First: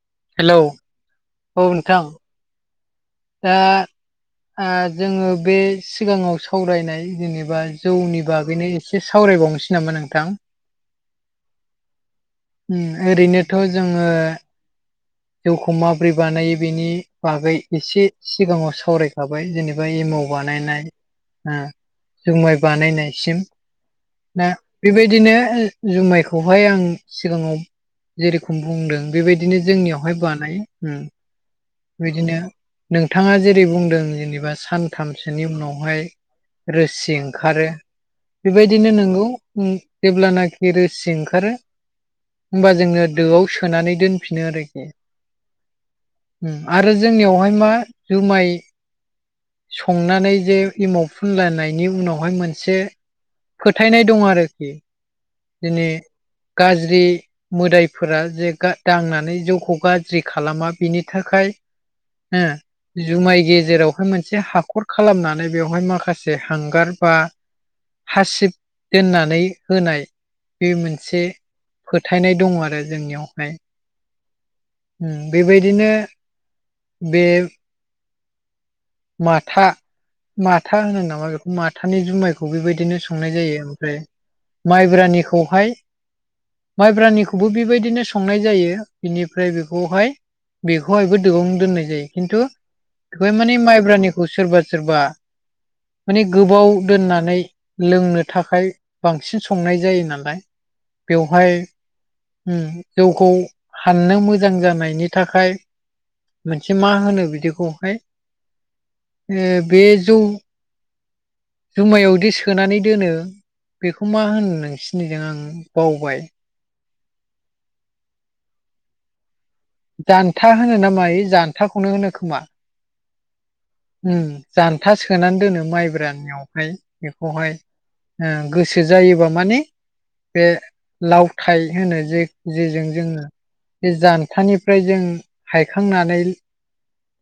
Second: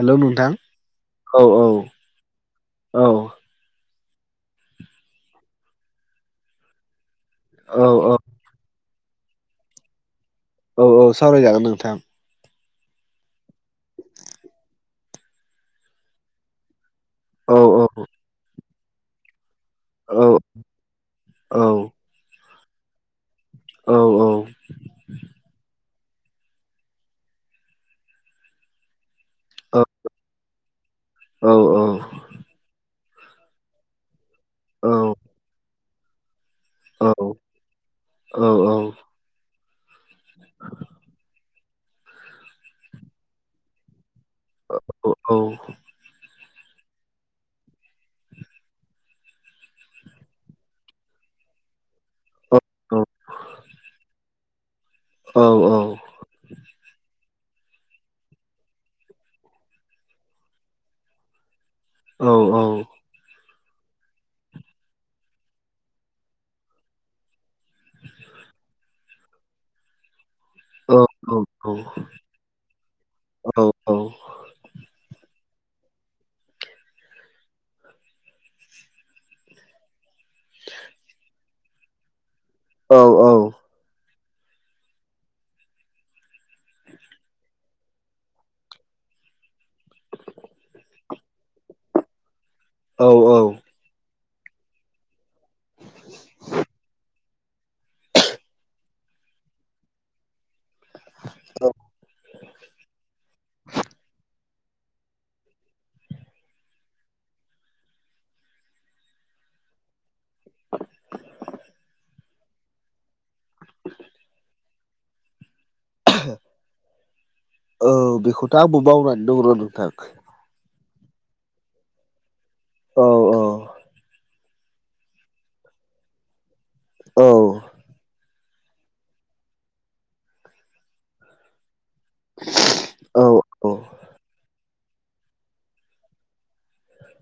हेल' नोंथां हेलौ औ नोंथां औ-औ-औ दा जोङो बे सिगाङाव सावरायनाय जेने औ औ बाजौनि बागैनो एसे सावरायबावनोसै नामा नोंथां औ - सावरायजागोन नोंथां ओरैनोथ' जोङो जौखौ माबोरै बानायो बेनि बागै औ एसे सिगाङाव सावराय थाबाय जेनेबा औ एमाव बानायनाय औ जुमाइ बानायनायसिम औ-औ दा बेबायदिनो जुमायखौहाय आं सिगाङाव जेरेखम बुंदों बेबायदिनो जोंनियावहाय बानायो औ औ बिदिनो नोंथाङा जेरै बुंदों जेनेबा औ सानथामसोनि उनावहाय रोसि औ औ ओंखारो बेबायदिनो नोंगौ जेब्लानाखि रोसि ओंखारो होमबा जोङो दोआव सोनानै दोन फिनो आरोखि औ आरो जोंनियावहाय मा जुमाय संनानै जे एमाव फुनलायनायनि उनावहाय मोन से फोथायनाय दं आरोखि दिनै गाज्रि मोदायफोरा जे दांनानै जौखौ गाज्रि खालामा बिनि थाखाय नो औ जुमाय गेजेरावहाय मोनसे हाखर खालामनानै बेवहाय माखासे हांगार बा हासिब दोननानै होनाय बे मोनसे फोथायनाय दङ आरो जोंनियावहाय उम बेबायदिनो बे माथा माथा होनो नामा बेखौ माथानि जुमायखौ खौ बेबायदिनो संनाय जायो ओमफ्राय माइब्रानिखौहाय माइब्रानिखौबो बेबायदिनो संनाय जायो बिनिफ्राय बेखौहाय बेखौहायबो दुयावनो दोननाय जायो खिन्थु औ बेवहाय औ माने माइब्रानिखौ सोरबा सोरबा माने गोबाव दोननानै लोंनो थाखाय बांसिन संनाय जायो नालाय बेवहाय उम जौखौ हाननो मो मोजां जानायनि थाखाय मोनसे मा होनो बिदिखौहाय ओ बे जौ जुमायावदि सोनानै दोनो बेखौ मा होनो नोंसिरनिजों आं बावबाय औ बेखौथ' आंबो मावनानै दं र' नोंथां जान्था होनो नामा मायो जान्थाखौनो होनो खोमा औ औ जान्था सोनानै दोनो माइब्रानियावहाय औ बेखौहाय गोसो जायोबा माने बे लावथाइ होनो जे जेजों जोङो औ औ बे जानथानिफ्राय जों हायखांनानै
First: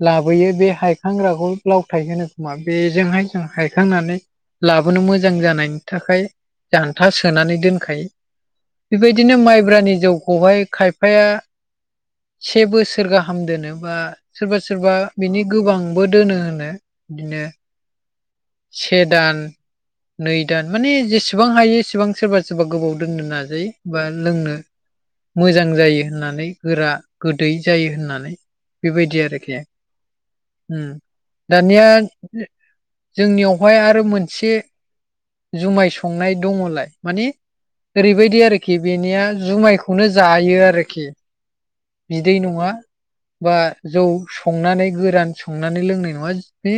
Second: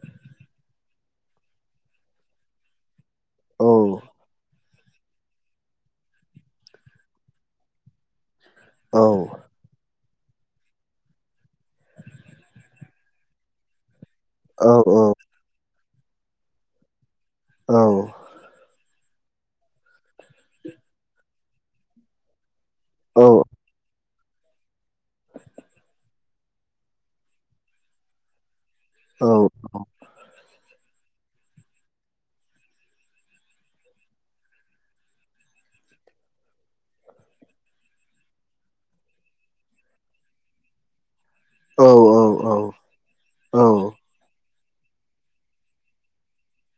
लाबोयो बे हायखां राव आगल लावथाइ होनो खोमा बेजोंहाय जों औ हायखांनानै लाबोनो मोजां जानायनि थाखाय जान्था सोनानै दोनखायो औ बेबायदिनो माइब्रानि जौखौहाय खाय फाया से बोसोर गाहाम दोनो बा सोरबा औ सोरबा बिनि गोबां बो दोनो होनो बिदिनो औ से दान नै दान माने जेसेबां हायो एसेबां सोरबा सोरबा गोबाव औ दोननो नाजायो बा लोंनो मोजां जायो होननानै गोरा गोदै जायो होननानै बेबायदि आरोखि दानिया जोंनियावहाय आरो मोनसे जुमाय संनाय दङलाय माने ओरैबायदि आरोखि बेनिया जुमायखौनो जायो आरोखि औ बिदै औ नङा बा औ जौ संनानै गोरान संनानै लोंनाय नङा बे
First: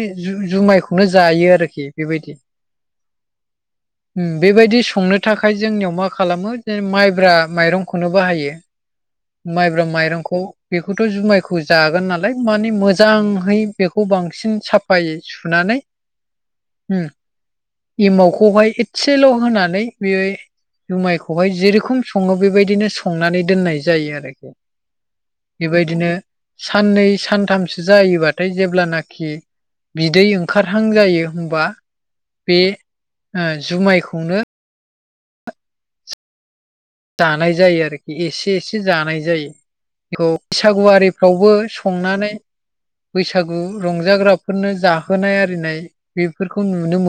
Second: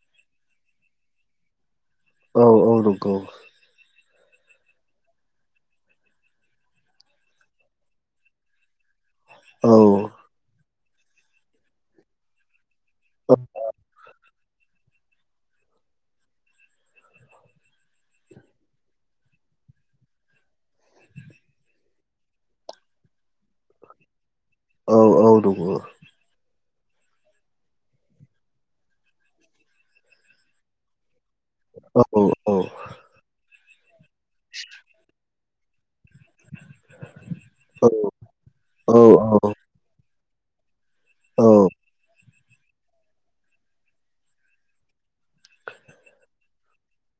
जुमाय नो जायो आरोखि बेबायदि औ औ नंगौ उम बेबायदि संनो थाखाय जोंनियाव मा खालामो जे माइब्रा माइरंखौनो बाहायो औ माइब्रा माइरंखौ बेखौथ' जुमायखौ जागोन नालाय मानि औ मोजाङै बेखौ बांसिन साफायै सुनानै उम एमावखौहाय एसेल' होनानै बे जुमायखौहाय जेरोखम सङो बेबायदिनो संनानै दोननाय जायो जायो आरोखि औ नंगौ बेबायदिनो साननै सानथामसो जायोबाथाय जेब्लानाखि बिदै ओंखारहां जायो होनबा औ औ औ बे जुमायखौनो जानाय जायो आरोखि औ एसे एसे औ जानाय जायो बे औ बैसागुवारिफ्रावबो औ संनानै बैसागु रंजाग्राफोरनो जाहोनाय आरिनाय बेफोरखौ नुनो मोनो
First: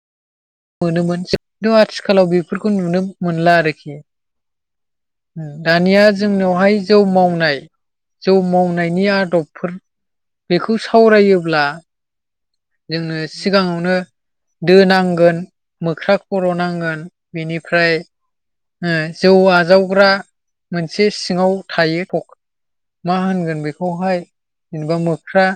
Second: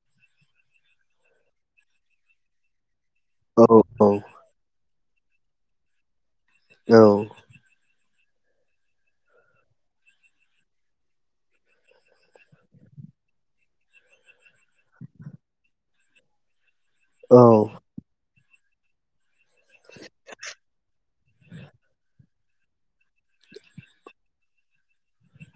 मोनोमोन जिन्थु आथिखालाव बेफोरखौ नुनो मोनला आरोखि दानिया जोंनावहाय जौ मावनाय जौ मावनायनि आदबफोर बेखौ सावरायोब्ला जोंनो सिगाङावनो दो नांगोन मोख्रा खर' नांगोन बिनिफ्राय जौ आजावग्रा मोनसे सिङाव थायो मा होनगोन बेखौहाय जेनेबा मोख्रा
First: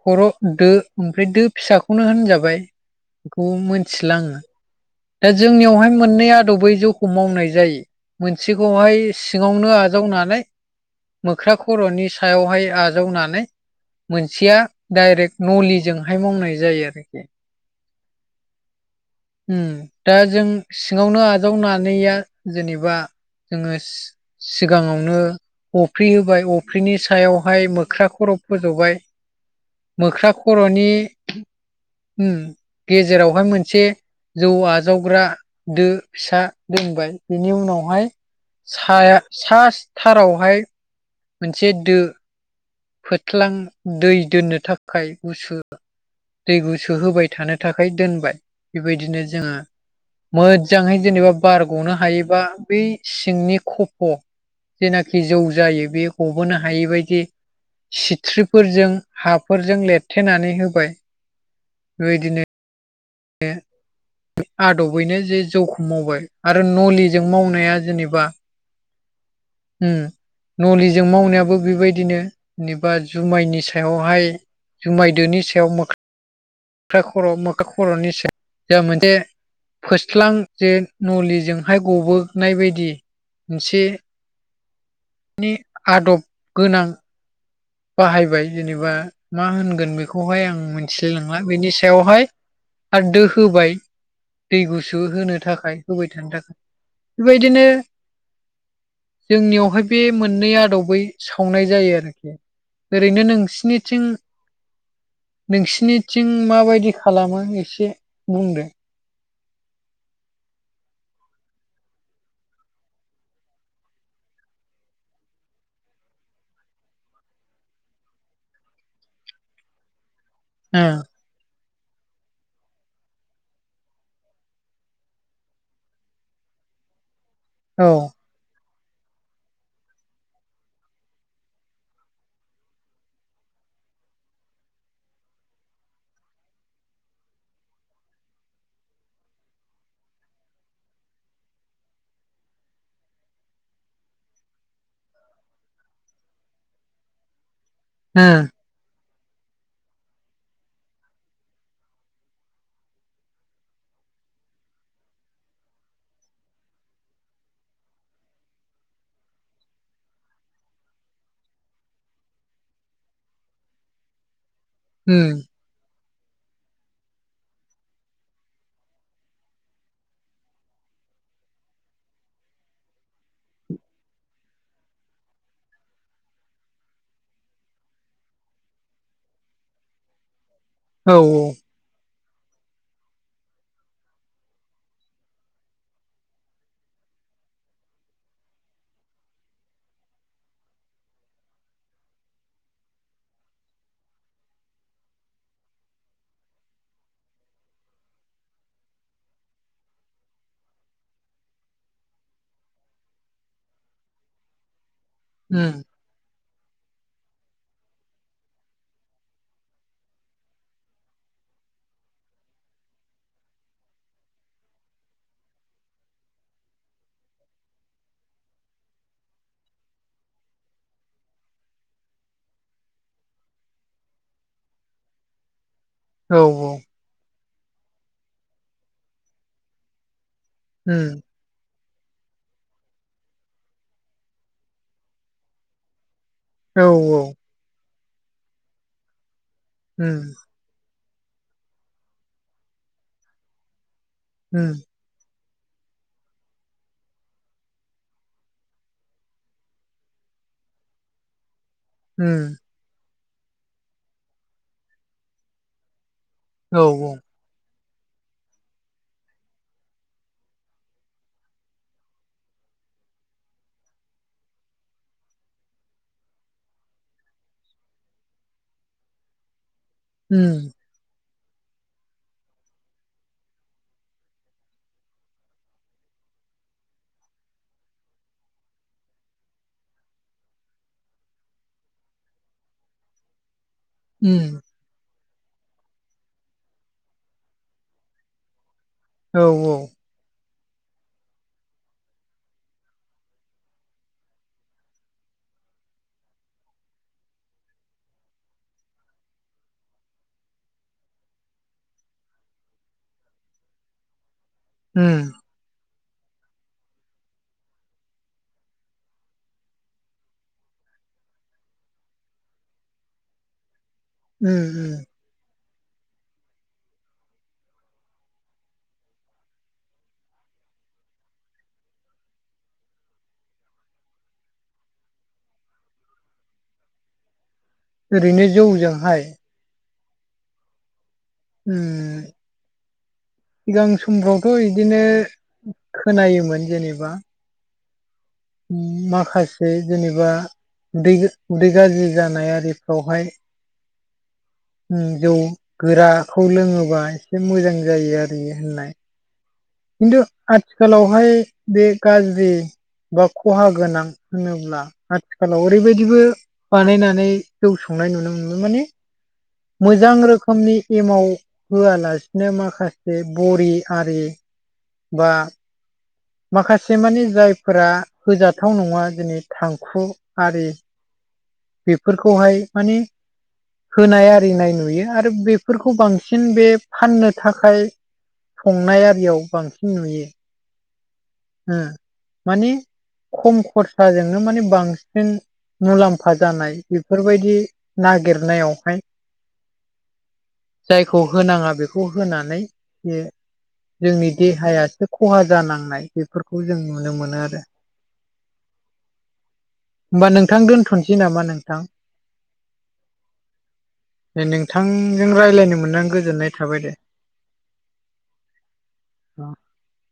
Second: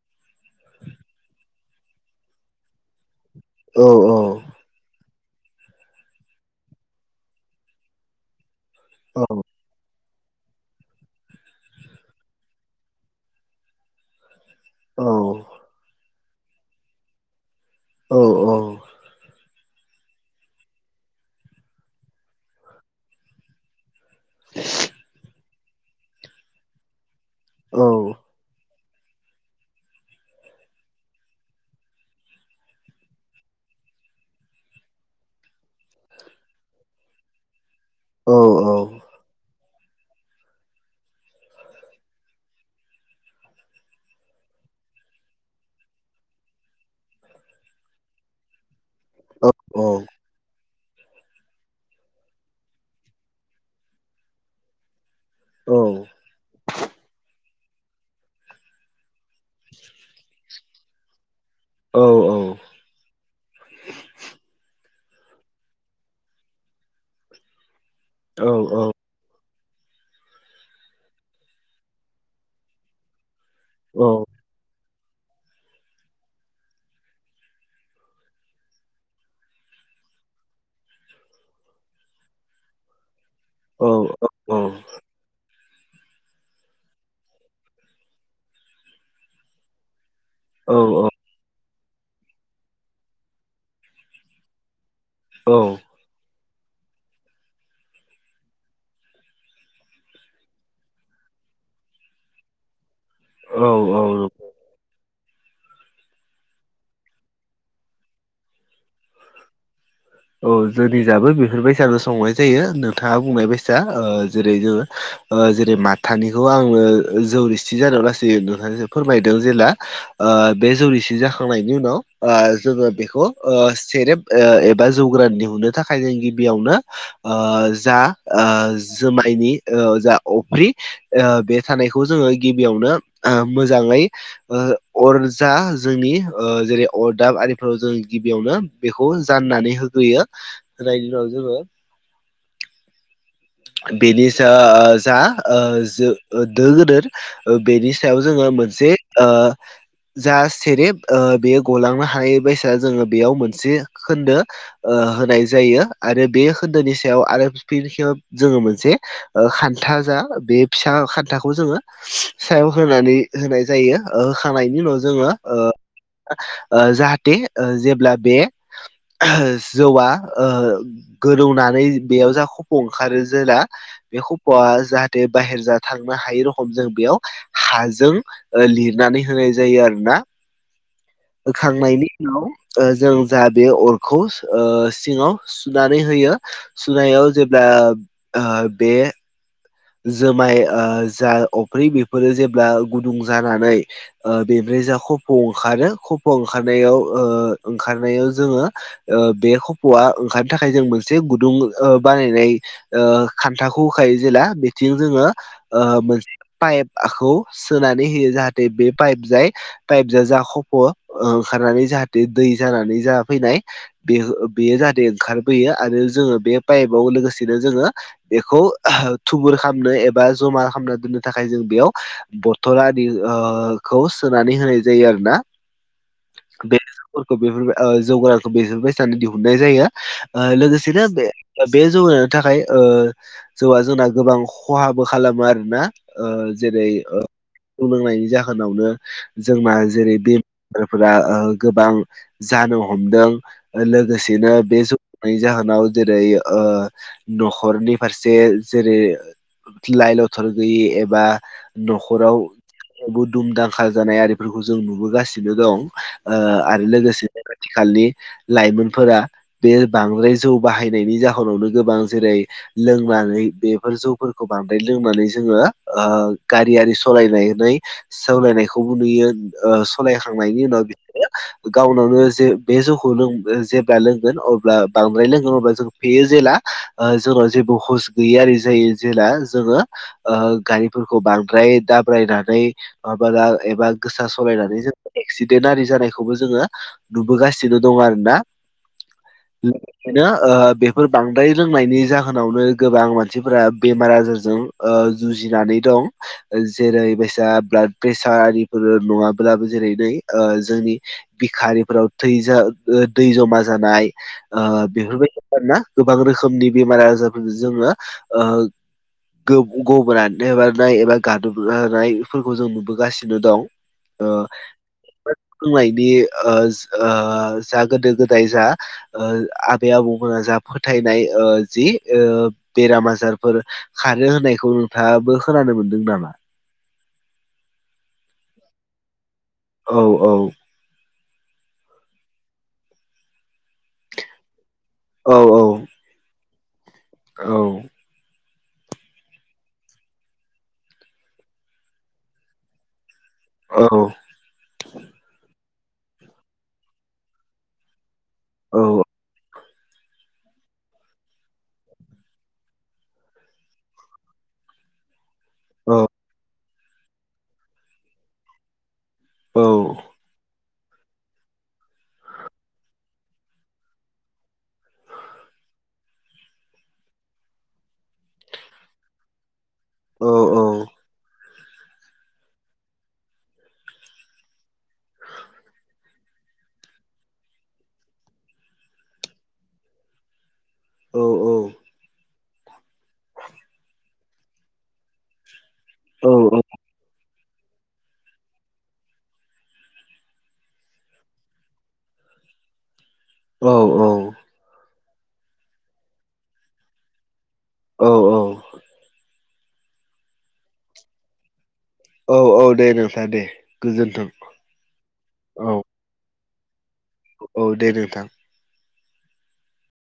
खर' दो ओमफ्राय दो फिसाखौनो होनजाबाय बेखौ मिथिला आङो दा जोंनियावहाय मोननै आदबै जौखौ मावनाय जायो मोनसेखौहाय औ सिङावनो आजावनानै मोख्रा खर'नि सायावहाय आजावनानै मोनसेया डाइरेक्ट नलिजोंहाय मावनाय जायो आरोखि औ औ उम दा जों सिङावनो आजावनानैया जेनेबा जोङो सिगाङावनो अफ्रि होबाय अफ्रिनि सायावहाय मोख्रा खर' फोज'बाय मोख्रा खर'नि गेजेरावहाय मोनसे जौआ आजावग्रा दो फिसा दोनबाय बिनि उनावहाय साया- सा थारावहाय मोनसे दो फोथ्लां दै दोननो थाखाय गुसु दै गुसुहोबाय थानो थाखाय दोनबाय बेबायदिनो जोङो मो- जांहै जेनेबा बार ग'नो हायोबा बै सिंनि खफ' जेनाखि जौ जायो बेयो गबोनो हायिबायदि सिथ्रिफोरजों हाफोरजों लेरथेनानै होबाय औ औ बे आदबैनो जे जौखौ मावबाय आरो नलिजों मावनाया जेनेबा औ औ उम नलिजों मावनायाबो बेबायदिनो जेनेबा जुमायनि सायावहाय जुमायदोनि सायाव मोख्रा- मोख्रा खर' मोख्रा खर'नि सायाव जा मोनसे फोस्लां जे नलिजोंहाय गबोनाय बायदि मोनसे नि आदब गोनां बाहायबाय जेनेबा मा होनगोन बेखौहाय आं मिनथिलाय लां- ला बेनि सायावहाय आरो दो होबाय दै गुसु होनो थाखाय होबाय थानो थाखाय बेबायदिनो जोंनियावहाय बे मोननै आदबै सावनाय जायो आरोखि ओरैनो औ नोंसिनिथिं औ नोंसिनिथिं माबायदि खालामो एसे बुंदो औ जोंनि जाबो बेफोरबायसानो संनाय जायो नोंथाङा बुंनाय बायसा ओ जेरै जोङो ओ जेरै माथानिखौ आङो जौरिसि जानाय लासै नोंथांनो फोरमायदों जेला ओ बे औ जौरिसि जाखांनायनि उनाव ओ जोङो बेखौ ओ सेरेब ओ एबा जौगोरान दिहुननो थाखाय जों गिबियावनो ओ जा ओ जोमायनि ओ जा अफ्रि ओ बे थानायखौ जोङो गिबियावनो ओ मोजाङै ओ अरजा जोंनि जेरै अरदाब आरिफोराव जों गिबियावनो बेखौ जाननानै होग्रोयो होनायनि उनाव जोङो बेनि जा ओ जा ओ जो ओ दो गोदोर ओ बेनि सायाव जोङो मोनसे ओ जा सेरेब ओ बेयो गलांनो हानाय बायसा जोङो बेयाव मोनसे खोन्दो ओ होनाय जायो आरो बे खोन्दोनि सायाव आरो फिन खेब जोङो मोनसे ओ खान्था जा बे फिसा खान्थाखौ जोङो सायाव होनानै होनाय जायो ओ होखांनायनि उनाव जोङो ओ ओ जाहाथे ओ जेब्ला बे जौआ ओ गोदौनानै बेयाव जा खफ' ओंखारो जेला बे खफ'आ जाहाथे बाहेर जा थांनो हायै रखम जों बेयाव हाजों ओ लिरनानै होनाय जायो आरो ना औ औ होखांनायनि उनाव ओ जों जा बे अरखौ ओ सिङाव सुनानै होयो सुनायाव जेब्ला बे जुमाय जा अफ्रि बेफोरो जेब्ला गुदुं जानानै ओ बेनिफ्राय जा खफ' ओंखारो खफ' ओंखारनायाव ओ ओंखारनायाव जोङो ओ बे खफ'आ ओंखारनो थाखाय जों मोनसे गुदुं ओ बानायनाय खान्थाखौ होखायो जेला बिथिं जोङो उम मोन पाइपखौ सोनानै होयो जाहाथे बे पाइप जाय टाइप जा जाखफ' ओंखारनानै जाहाथे दै जानानै जा फैनाय बे बेयो जाहाथे ओंखारबोयो आरो जोङो बे पाइपआव लोगोसेनो जोङो बेखौ थुबुर खालामनो एबा जमा खालामना दोननो थाखाय जों बेयाव बथलदि खौ सोनानै होनाय जायो आरो ना औ औ बेफोरखौ बेफोर जौगारखौ बेफोरबायसानो दिहुननाय जायो लोगोसेनो उम बे बे जौगानायनि थाखाय जौआ जोंना गोबां खहाबो खालामो आरोना औ जेरै औ लोंनायनि जाहोनावनो जोंना उम जेरै बे फोर गोबां जानो हमदों लोगोसेनो उम बे ज नि जाहोनाव जेरै न'खरनि फारसे जेरै लाइ लथर गैयि एबा उम न'खराव बुदुमदांखााल जानाय आरिफोरखौ जों नुबोगासिनो दं औ आरो लोगोसे आथिखालनि लाइमोनफोरा बे बांद्राय जौ बाहायनायनि जाहोनावनो गोबां जेरै लोंनानै बेफोर जौफोरखौ बांद्राय लोंनानै जोङो गारि आरि सालायनायाय सावालायनायखौबो नुयो सालायखांनायनि उनाव [inaudible] बिसोरो गावनावनो जे बे जौखौ लों जेब्ला लोंगोन अब्ला बांद्राय लोंगोन अब्ला जों फेयो जेला जोंनाव जेबो हस गैयियि जायो जेला जोङो गारिफोरखौ बांद्राय दाब्रायनानै माबा एबा गोसा उम सालायनानै जों एक्सिडेन्ट आरि जानायखौबो जोङो नुबोगासिनो दङ आरो ना औ औ लोगोसेनो बेफोर बांद्राय रोंनायनि जाहोनावनो गोबां मानसिफोरा बेमार आजारजों जुजिनानै दं जेरै बायसा ब्लाड प्रेसार आरिफोर नङाब्लाबो जेरै नै जोंनि बिखारिफोराव थैज दै जमा जानाय उम बेफोरबायदि आरोना गोबां रोखोमनि बेमार आजारफोरजों जोङो। गबनानै मारानाय एबा गादोबानायफोरखौ जों नुबोगासिनो दं। उम उम। बुंनायनि जा गोदो गोदाय जा आबै आबौमोन जा फोथायनाय जि बेराम आजारफोर खारो होननायखौ नोंथाङाबो खोनानो मोनदों नामा। ओरैनो जौजोंहाय औ औ। सिगां समफ्रावथ' बिदिनो औ खोनायोमोन जेनेबा। औ माखासे जेनेबा उदै गाज्रि जानाय आरिफ्रावहाय। औ। जौ गोराखौ लोङोबा एसे मोजां जायो आरो औ होननाय। खिन्थु आथिखालावहाय बे गाज्रि बा खहा गोनां होनोब्ला आथिखालाव औ ओरैबायदिबो बानायनानै जौ संनाय नुनो मोनो माने। औ मोजां रोखोमनि एमाव होआलासिनो माखासे बरि आरि बा माखासे मानिे जायफोरा होजाथाव नङा दिनै थांखु औ आरि। बेफोरखौहाय माने होनाय आरिनाय नुयो आरो बेफोरखौ बांसिन बे फाननो थाखाय। संनाय आरियाव बांसिन नुयो। औ माने खम खरसाजोंनो माने बांसिन मुलाम्फा जानाय बेफोरबायदि नागिरनायावहाय जायखौ होनाङा बेखौ होनानै बे औ जोंनि देहायासो खहा जानांनाय बेफोरखौ जों नुनो मोनो आरो। औ औ। होमबा नोंथां दोन्थ'नोसै नामा नोंथां। औ औ दे नोंथां दे गोजोन्थों नोंथांजों रायज्लायनो औ मोननानै गोजोननाय थाबाय दे औ दे नोंथां।